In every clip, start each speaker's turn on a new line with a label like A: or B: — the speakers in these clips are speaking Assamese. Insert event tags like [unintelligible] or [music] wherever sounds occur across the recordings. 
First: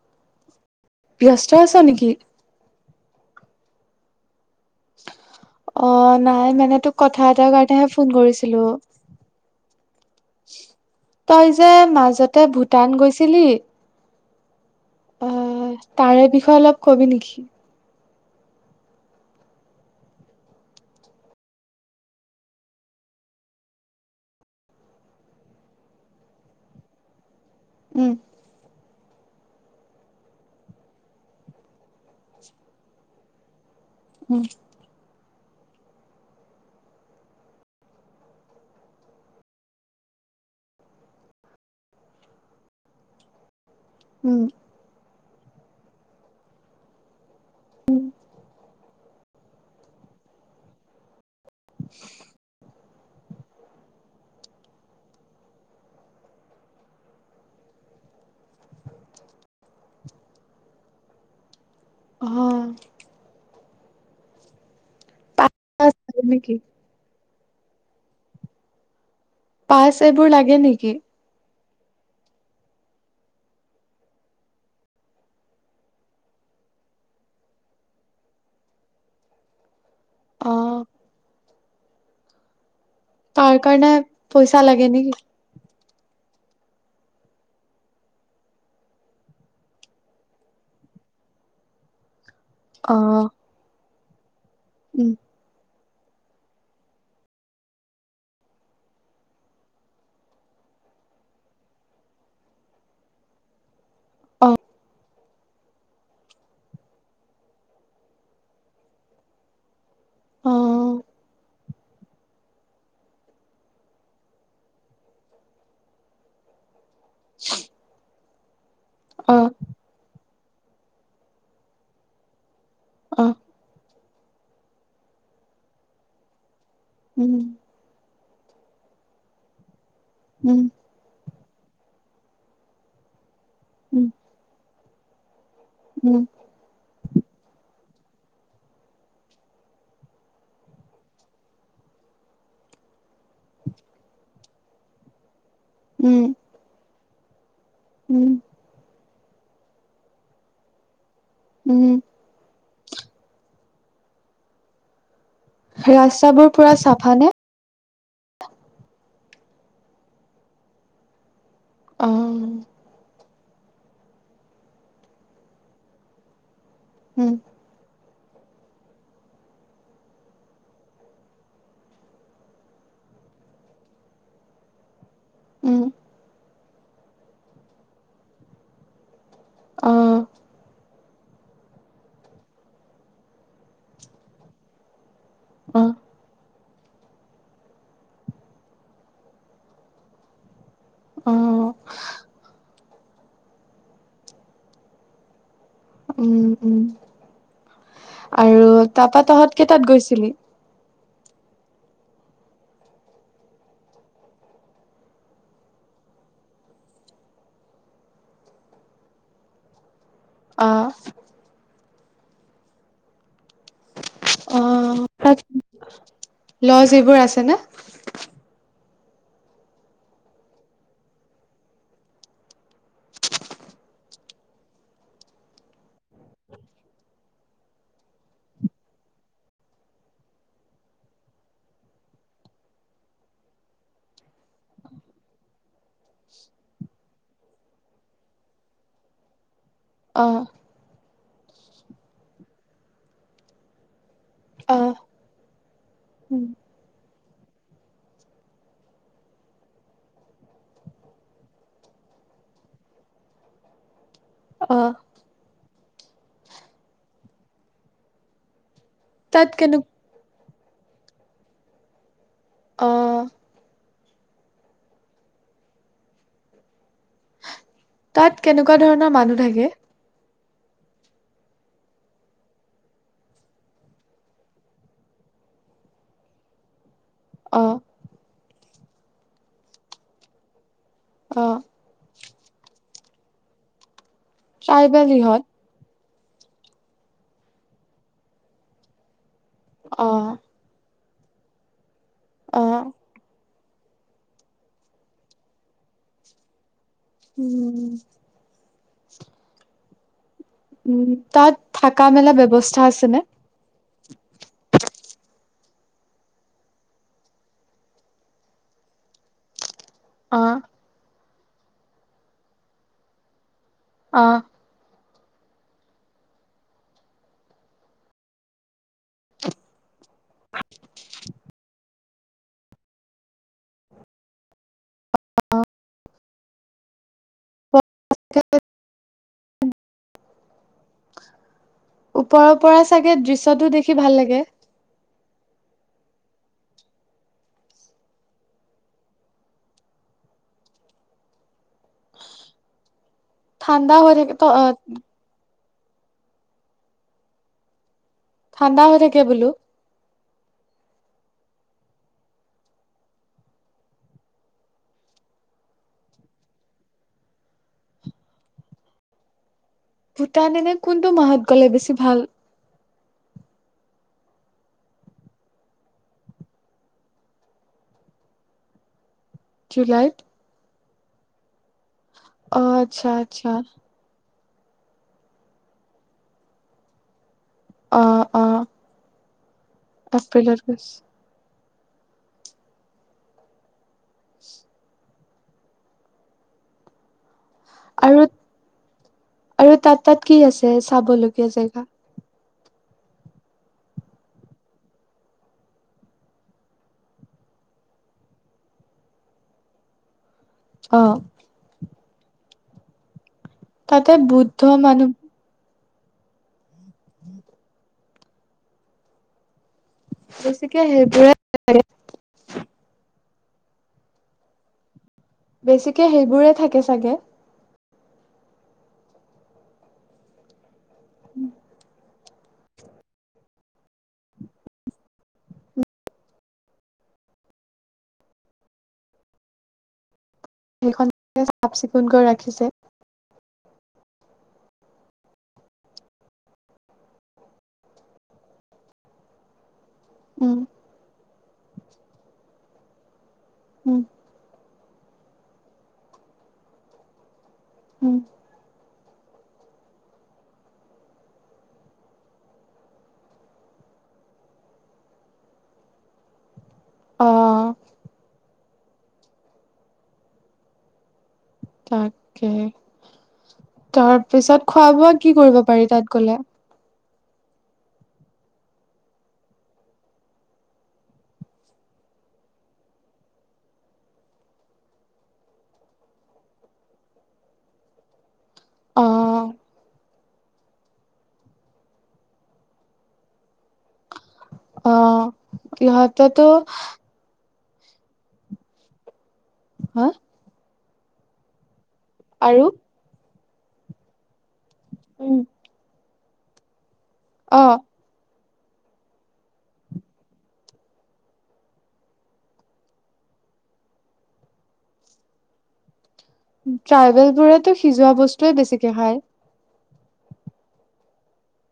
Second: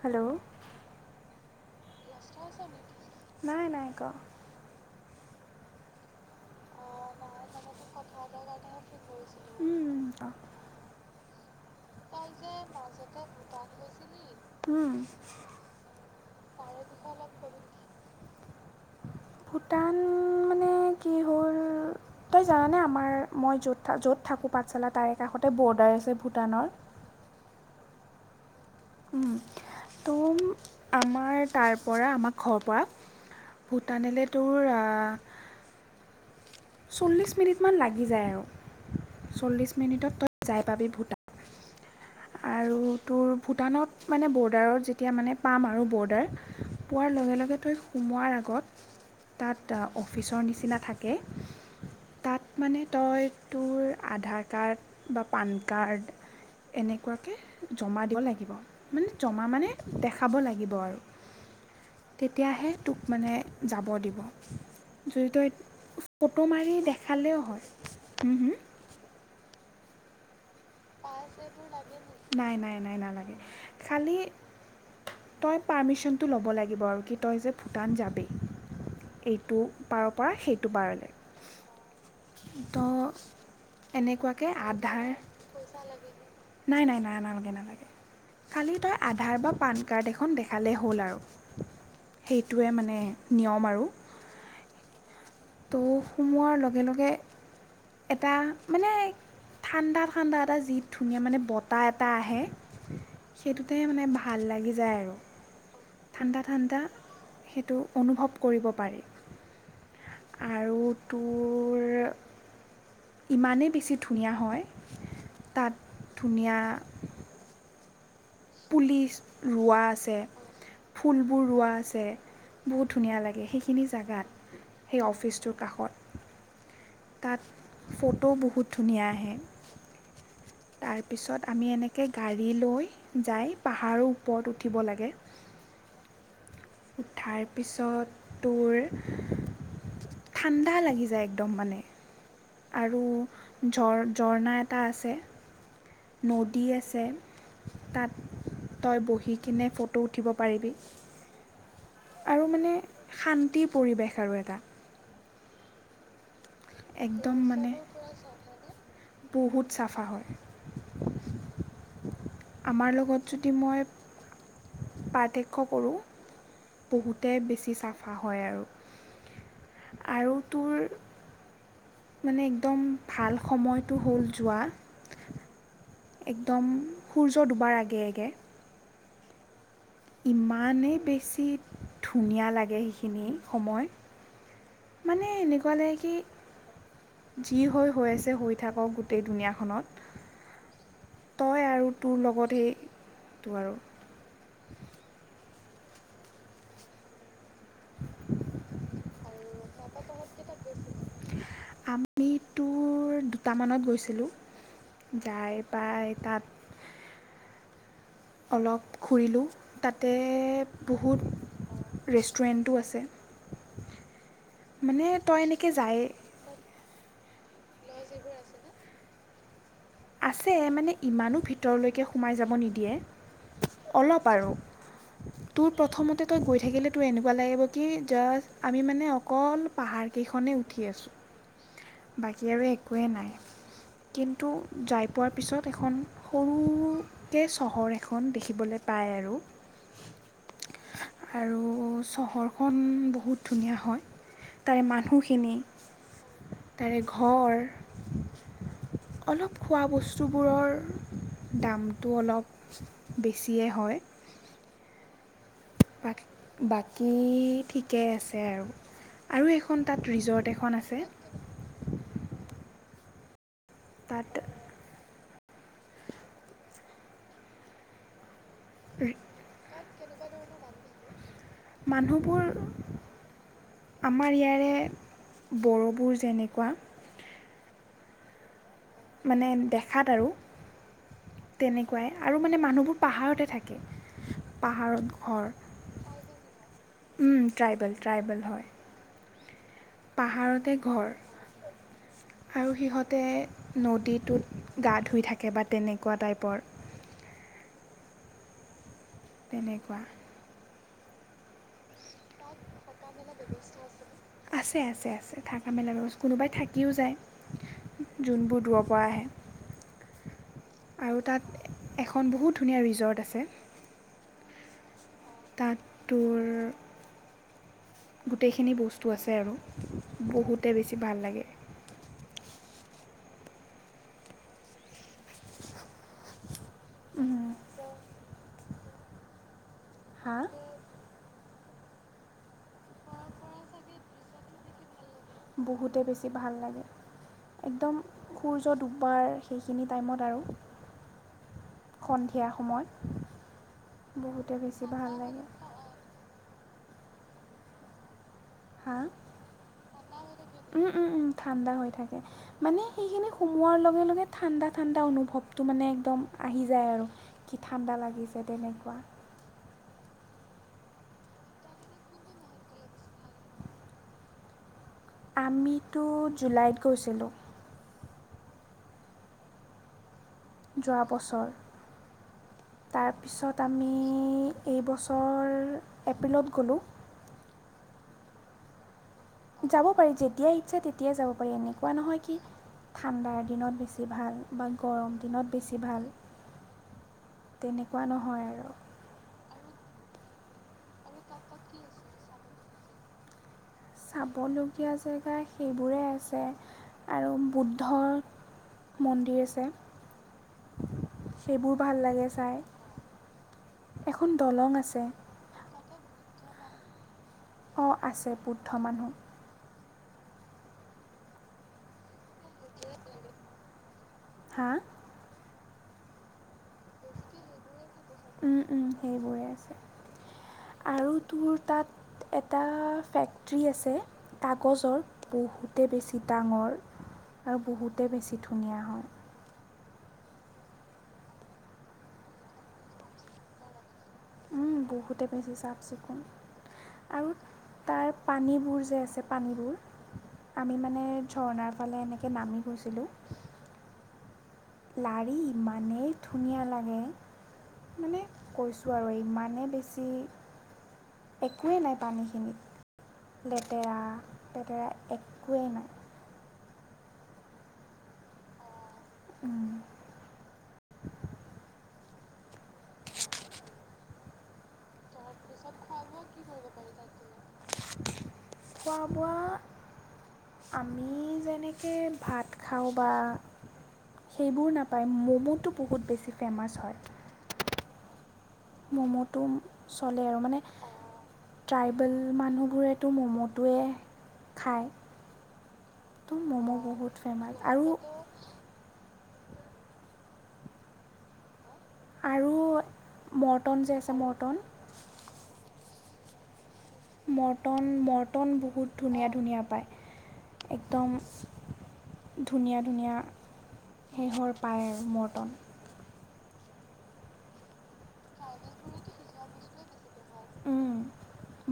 A: হেল্ল',
B: ব্যস্ত আছা নেকি?
A: নাই-নাই ক?
B: অ, নাই মানে তোক কথা এটা ক হে ফোন কৰিছিলোঁ। তই যে মাজতে ভূটান গৈছিলি।
A: কৰিছিলোঁ
B: অ', তাৰে বিষয়ে অলপ কবি নেকি?
A: ভূটান মানে কি হ'ল, তই জানানে আমাৰ মই য'ত য'ত থাকোঁ পাঠশালা তাৰে কাষতে বৰ্ডাৰ আছে ভূটানৰ।
B: উম।
A: উম, ত'ম, আমাৰ তাৰ পৰা আমাৰ ঘৰৰ পৰা। ভূতানেলে
B: উম,
A: তোৰ অ চল্লিছ মিনিটমান লাগি যায় আৰু, চল্লিছ মিনিটত তই যাই পাবি ভূটান। আৰু তোৰ ভূটানত মানে
B: উম,
A: বৰ্ডাৰত যেতিয়া মানে পাম আৰু বৰ্ডাৰ, পোৱাৰ লগে-লগে তই
B: উম,
A: সোমোৱাৰ আগত, তাত অফিচৰ নিচিনা থাকে। তাত মানে তই তোৰ আধাৰ কাৰ্ড বা পান কাৰ্ড এনেকুৱাকে জমা দিব লাগিব, মানে জমা মানে, দেখাব লাগিব আৰু।
B: অ'
A: তেতিয়াহে তোক মানে যাব দিব। যদি তই,
B: পাছ
A: ফটো
B: নেকি?
A: মাৰি দেখালেও [inaudible] উম, হম।
B: পাছ এইবোৰ লাগে নেকি?
A: [inaudible] নাই নাই নাই নালাগে। খালি, তই পাৰ্মিশচনটো ল'ব লাগিব আৰু কি তই যে ভূটান যাবি। এইটো পাৰ পৰা সেইটো
B: অ'
A: পাৰলৈ। তো
B: তাৰ কাৰণে,
A: এনেকুৱাকৈ
B: পইচা লাগে
A: আধাৰ
B: নেকি?
A: [inaudible] নাই নাই নাই না নালাগে নালাগে, খালি তই আধাৰ বা পান কাৰ্ড এখন দেখালেই হ'ল আৰু। সেইটোৱে মানে
B: অ'
A: নিয়ম আৰু।
B: উম।
A: তো সোমোৱাৰ লগে লগে এটা মানে, ঠাণ্ডা ঠাণ্ডা এটা যি ধুনীয়া মানে বতাহ এটা আহে। সেইটো তাতে মানে ভাল
B: অ',
A: লাগি যায় আৰু। ঠাণ্ডা ঠাণ্ডা, সেইটো অনুভৱ কৰিব পাৰি। আৰু
B: অ',
A: তোৰ, ইমানেই বেছি ধুনীয়া হয়, তাত ধুনীয়া
B: উম
A: পুলিচ ৰোৱা আছে। ফুলবোৰ ৰোৱা আছে। বহুত ধুনীয়া
B: অ',
A: লাগে সেইখিনি জাগাত। সেই অফিচটোৰ কাষত।
B: উম,
A: তাত ফ ফটো বহুত ধুনীয়া আহে।
B: উম,
A: তাৰপিছত আমি এনেকে তাকে গাড়ী লৈ যায় পাহাৰৰ
B: উম,
A: ওপৰত উঠিব লাগে।
B: উম
A: উঠাৰ পিছত তোৰ ঠাণ্ডা লাগি যায় একদম মানে। আৰু ঝ ঝৰ্ণা এটা আছে।
B: উম,
A: নদী আছে। তাত
B: উম,
A: তই বহি দি কিনে ফটো উঠিব পাৰিবি।
B: উম,
A: আৰু মানে শান্তিৰ পৰিৱেশ আৰু এটা।
B: ৰাস্তাবোৰ পুৰা চাফানে?
A: একদম মানে বহুত চাফা হয়।
B: অ',
A: আমাৰ লগত যদি মই পাৰ্থক্য কৰোঁ
B: উম,
A: বহুতে বেছি চাফ। অ হয় আৰু আৰু তোৰ মানে একদম ভাল সময়টো হ'ল যোৱা এক
B: উম,
A: একদম সূৰ্যৰ দুবাৰ আগে আগে।
B: অ
A: ইমানেই বেছি ধুনীয়া লাগে সেইখিনি সময়। মানে এনেকুৱা
B: অ
A: লাগে কি যি হৈ হৈ আছে হৈ থাকক গোটেই দুনীয়াখনত।
B: অ
A: তই আৰু তোৰ লগত সেই টো আৰু
B: উম উম আৰু তাৰাপা তহঁত কেইটাত গৈছিলি?
A: আমিতো দুটামানত গৈছিলোঁ যাই পাই তাত অলপ ঘূৰিলোঁ তাত। তে
B: অ
A: বহুত ৰেষ্টুৰেণ্টটো আছে।
B: অ
A: মানে
B: তাত
A: তই এনেকে যায়েই
B: ছেনে
A: আছে মানে ইমানো ভিতৰলৈকে সোমাই যাব নিদিয়ে অলপ আৰু তোৰ প্ৰথমতে তই গৈ থাকিলে তোৰ এনেকুৱা লাগিব কি জাষ্ট আমি মানে অকল পাহাৰকেইখনেই উঠি আছো বাকী আৰু একোৱেই নাই কিন্তু যাই পোৱাৰ পিছত এখন সৰুকৈ চহৰ এখন দেখিবলৈ পায় আৰু
B: আহ
A: আৰু চহৰখন বহুত ধুনীয়া হয়
B: অ
A: তাৰে মানুহখিনি তাৰে ঘৰ অলপ খোৱা বস্তুবোৰৰ দামটো অলপ বেছিয়ে হয়।
B: আহ
A: বাক বাকী ঠিকেই আছে আৰু
B: তাত
A: আৰু
B: কেনে
A: এখন তাত ৰিজৰ্ট এখন খন আছে
B: অ
A: তাত
B: তাত কেনেকুৱা ধৰণৰ মানুহ থাকে?
A: মানুহবোৰ আমাৰ ইয়াৰে বড়োবোৰ যেনেকুৱা
B: অ
A: মানে দেখাত আৰু
B: অ
A: তেনেকুৱাই আৰু মানে মানুহবোৰ পাহাৰতে থাকে
B: ট্ৰাইবেল
A: পাহাৰত
B: ইহঁত
A: ঘৰ উম ট্ৰাইবেল ট্ৰাইবেল হয়
B: অ
A: পাহাৰতে ঘৰ
B: অ
A: আৰু সিহঁতে নদীটোত গা ধুই থাকে বা তেনেকুৱা টাইপৰ
B: উম
A: তেনেকুৱা
B: উম তাত থকা মেলা ব্যৱস্থা আছে আছে নে
A: আছে আছে আছে থকা মেলা ব্যৱস্থা কোনোবাই থাকিওঁ যায় যোনবোৰ দূৰৰ পৰা আহে
B: অঁ
A: আৰু তাত এখন বহুত ধুনীয়া ৰিজৰ্ট আছে
B: অঁ
A: তাত তোৰ গোটেইখিনি বস্তু আছে আৰু বহুতে বেছি ভাল লাগে
B: অঁ
A: উম
B: [inaudible]
A: হাঁ
B: ওপৰৰ পৰা চাগে দৃশ্যটো দেখি ভাল লাগে
A: বহুতে বেছি ভাল লাগে একদম সূৰ্য দুববাৰ সেইখিনি টাইমত আৰু সন্ধিয়া সময়
B: ঠাণ্ডা হৈ থাকে
A: লাগে
B: ঠাণ্ডা হৈ থাকে বোলো।
A: উম উম ঠাণ্ডা হৈ থাকে মানে সেইখিনি সোমোৱাৰ লগে লগে ঠাণ্ডা ঠাণ্ডা অনুভৱটো মানে একদম আহি যায় আৰু কি ঠাণ্ডা লাগিছে তেনেকুৱা।
B: ভূটান এনে কোনটো মাহত গলে বেছি ভাল?
A: আমিতো জুলাইত গৈছিলোঁ।
B: জুলাই?
A: যোৱা বছৰ।
B: অ আচ্ছা আচ্ছা
A: তাৰপিছত আমি এই বছৰৰ এপ্ৰিলত গ'লোঁ।
B: অঁ অঁ।
A: যাব পাৰি যেতিয়াই ইচ্ছা তেতিয়াই যাব পাৰি এনাই। পোৱা নহয় কি ঠাণ্ডাৰ দিনত বেছি? ভাল, বা গৰম দিনত বেছি ভাল। তেনেকুৱা
B: আৰু
A: নহয় আৰু
B: আৰু তাত তাত কি আছে চাবলগীয়া জেগা?
A: চাবলগীয়া জেগা সেইবোৰে আছে। আৰু বুদ্ধ মন্দিৰ আছে,
B: অ
A: সেইবোৰ ভাল লাগে। চাই
B: তাতে
A: এখন
B: বুদ্ধ
A: দলং আছে
B: মানুহ [unintelligible]
A: অ আছে বুদ্ধ মানুহ।
B: বেছিকে হেইবৰে [unintelligible]
A: হা?
B: বেছিকে সেইবোৰে থাকে চাগে!
A: উম উম সেইবোৰে আছে। আৰু তোৰ তাত এটা ফেক্টৰী আছে কাগজৰ বহুতে বেছি ডাঙৰ আৰু বহুতে বেছি ধুনীয়া হয়।
B: সেইখন চাফ চিকুণকৈ ৰাখিছে?
A: উম বহুতে বেছি চাফ চিকুণ আৰু তাৰ পানীবোৰ যে আছে পানীবোৰ!
B: উম
A: আমি মানে ঝৰ্ণাৰ ফালে এনেকৈ নামি গৈছিলোঁ
B: উম
A: লাৰি ইমানেই ধুনীয়া লাগে।
B: উম
A: মানে কৈছোঁ আৰু ইমানেই বেছি একোৱেই নাই পানীখিনিত লেতেৰা পেতেৰা একোৱেই নাই।
B: অঁ।
A: উম।
B: তাকাহে তাৰ পিছত খোৱা বোৱা কি কৰিব পাৰি তাত গ'লে?
A: খোৱা বোৱা আমি যেনেকৈ ভাত খাওঁ বা সেইবোৰ নাপায় ম'মোটো বহুত বেছি ফেমাচ হয়।
B: অ
A: ম'ম'টো চলে আৰু মানে ট্ৰাইবেল মানুহবোৰেতো ম'ম'টোৱে খায়
B: অ
A: তো
B: ইহতেটো
A: ম'ম' বহুত ফেমাছ আৰু
B: হা
A: আৰু মৰ্টন যে আছে মৰ্টন
B: উম। অ
A: মটন ম মৰটন বহুত ধুনীয়া ধুনীয়া পায় একদম ধুনীয়া ধুনীয়া শেহৰ পায় আৰু মৰটন।
B: ট্ৰাইবেল বোৰেতো সিজোৱা বস্তুৱয়ে বেছিকে খায়।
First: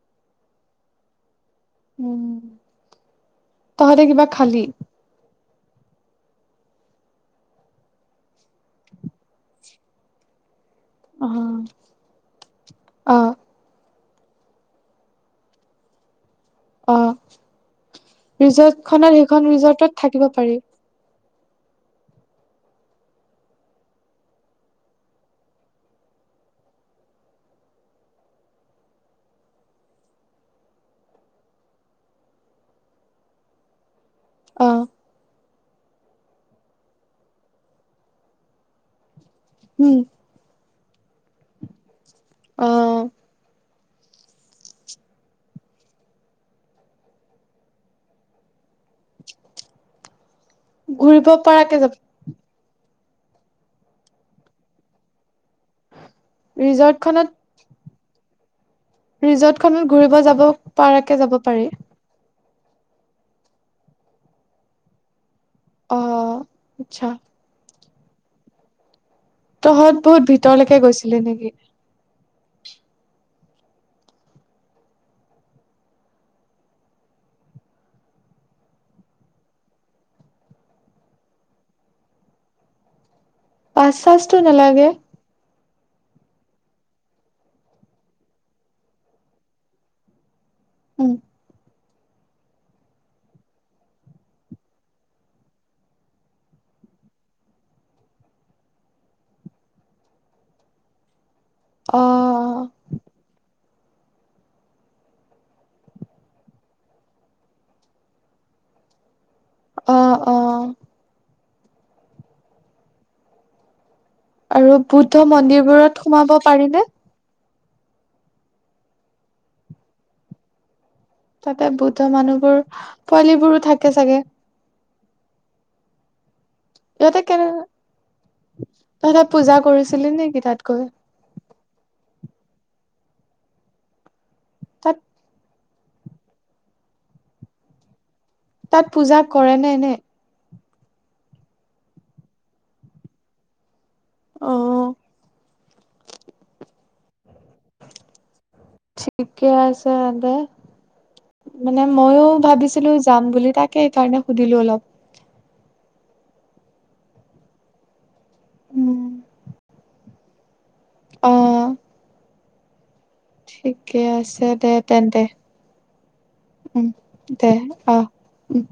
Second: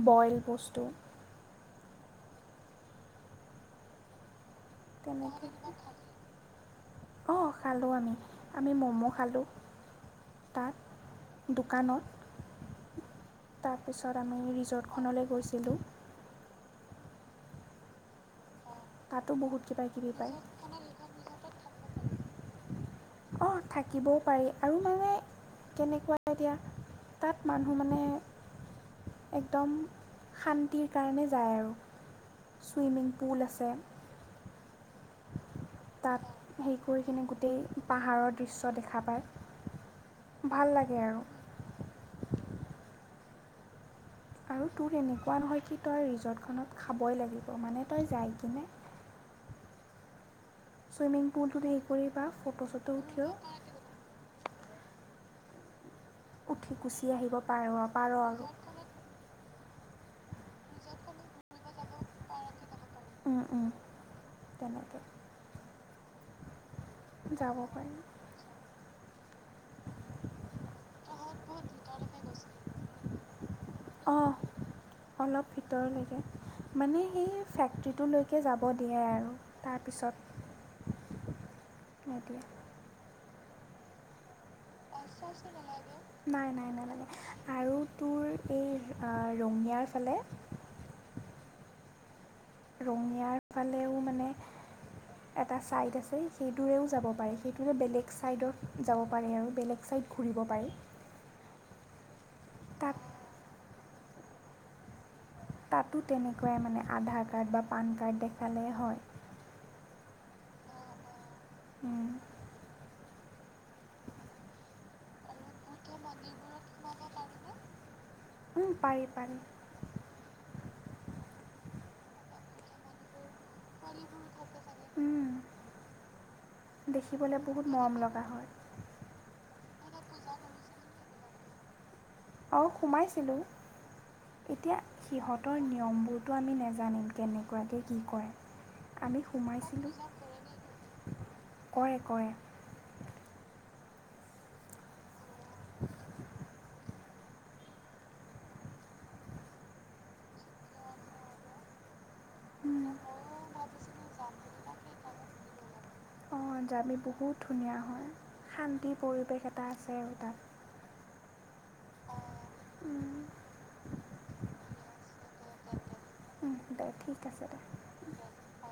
A: বইল বস্তু।
B: উ তহতে কিবা খালি?
A: তেনেক অঁ খালোঁ আমি আমি ম'ম' খালোঁ তাত
B: আহ
A: দোকানত
B: আহ
A: তাৰপিছত আমি ৰিজৰ্টখনলৈ গৈছিলোঁ
B: অ ৰিজট খত
A: তাতো
B: সেইখন
A: বহুত কিবা
B: ৰিজৰ্টত
A: কিবি
B: থাকিব
A: পায়
B: পাৰি
A: অঁ থাকিবও পাৰি আৰু মানে কেনেকুৱা এতিয়া তাত মানুহ মানে একদম শান্তিৰ কাৰণে যায় আৰু ছুইমিং পুল আছে
B: অ
A: তাত হেৰি কৰি কিনে গোটেই পাহাৰৰ দৃশ্য দেখা পায়
B: উম
A: ভাল লাগে আৰু
B: আহ
A: আৰু তোৰ এনেকুৱা নহয় কি তই ৰিজৰ্টখনত খাবই লাগিব মানে তই যাই কিনে চুইমিং
B: ঘূৰিব
A: পুলটোত
B: পৰাকে
A: হেৰি
B: যাব
A: কৰি ফটোচোট টকিঅ' উঠি
B: ৰিজৰ্ট
A: গুচি
B: খনত
A: আহিব পাৰোঁ আ বাৰৰ
B: ৰিজৰ্ট খত ঘূৰিব যাব পাৰকে যাব পাৰি
A: তেনেকে
B: অ আচ্ছা
A: যাব পাৰি
B: তহঁত বহুত ভিতৰলৈকে গৈছিলি নেকি
A: অঁ অলপ ভিতৰলৈকে মানে সেই ফেক্টৰীটোলৈকে যাব দিয়ে আৰু তাৰপিছত নিদিয়ে
B: পাঁচ টো নালাগে
A: নাই নাই নালাগে আৰু তোৰ এই ৰঙিয়াৰ ফালে।
B: উম।
A: ৰঙিয়াৰ ফালেও মানে এটা ছাইড আছে সেইটোৰেও যাব পাৰে সেইটোৰে বেলেগ ছাইডত যাব পাৰে আৰু বেলেগ চাইড ঘূৰিব পাৰে।
B: অ
A: তাতো তেনেকুৱাই মানে আধাৰ কাৰ্ড বা পান কাৰ্ড দেখালে হয়।
B: অ অ।
A: উম।
B: আৰু বুদ্ধ মন্দিৰবোৰত সোমাব পাৰিনে?
A: উম পাৰি পাৰি।
B: তাতে বুদ্ধ মানুহবোৰ পোৱালীবোৰো থাকে চাগে।
A: উম।
B: ইহঁতে কেনে, ইহঁতে পূজা কৰিছে। কৰিছিলি নিকি তাত গৈ?
A: অ সোমাইছিলোঁ। এতিয়া
B: তাত
A: সিহঁত তাহাঁতৰ নিয়মবোৰতো আমি নাজানিম কেনেকুৱাকে কি কৰে।
B: তাত পূজা
A: আমি
B: কৰেনে এনেই?
A: সোমাইছিলোঁ কৰে কৰে। [inaudible]
B: অহ।
A: [unintelligible]
B: [inaudible] ঠিকে আছে [inaudible] মানে ময়ো। ভাবিছিলো
A: ময়ো
B: যাম বুলি তাকে সেইকাৰণে সুধিলো অলপ।
A: অ যাবি বহুত ধুনীয়া হয়। শান্তি
B: উম
A: পৰিৱেশ এটা আছে আৰু।
B: অ।
A: [inaudible] উম।
B: ঠিকে আছে দে তেন্তে, উম
A: দে ঠিক আছে
B: দে আহ উম।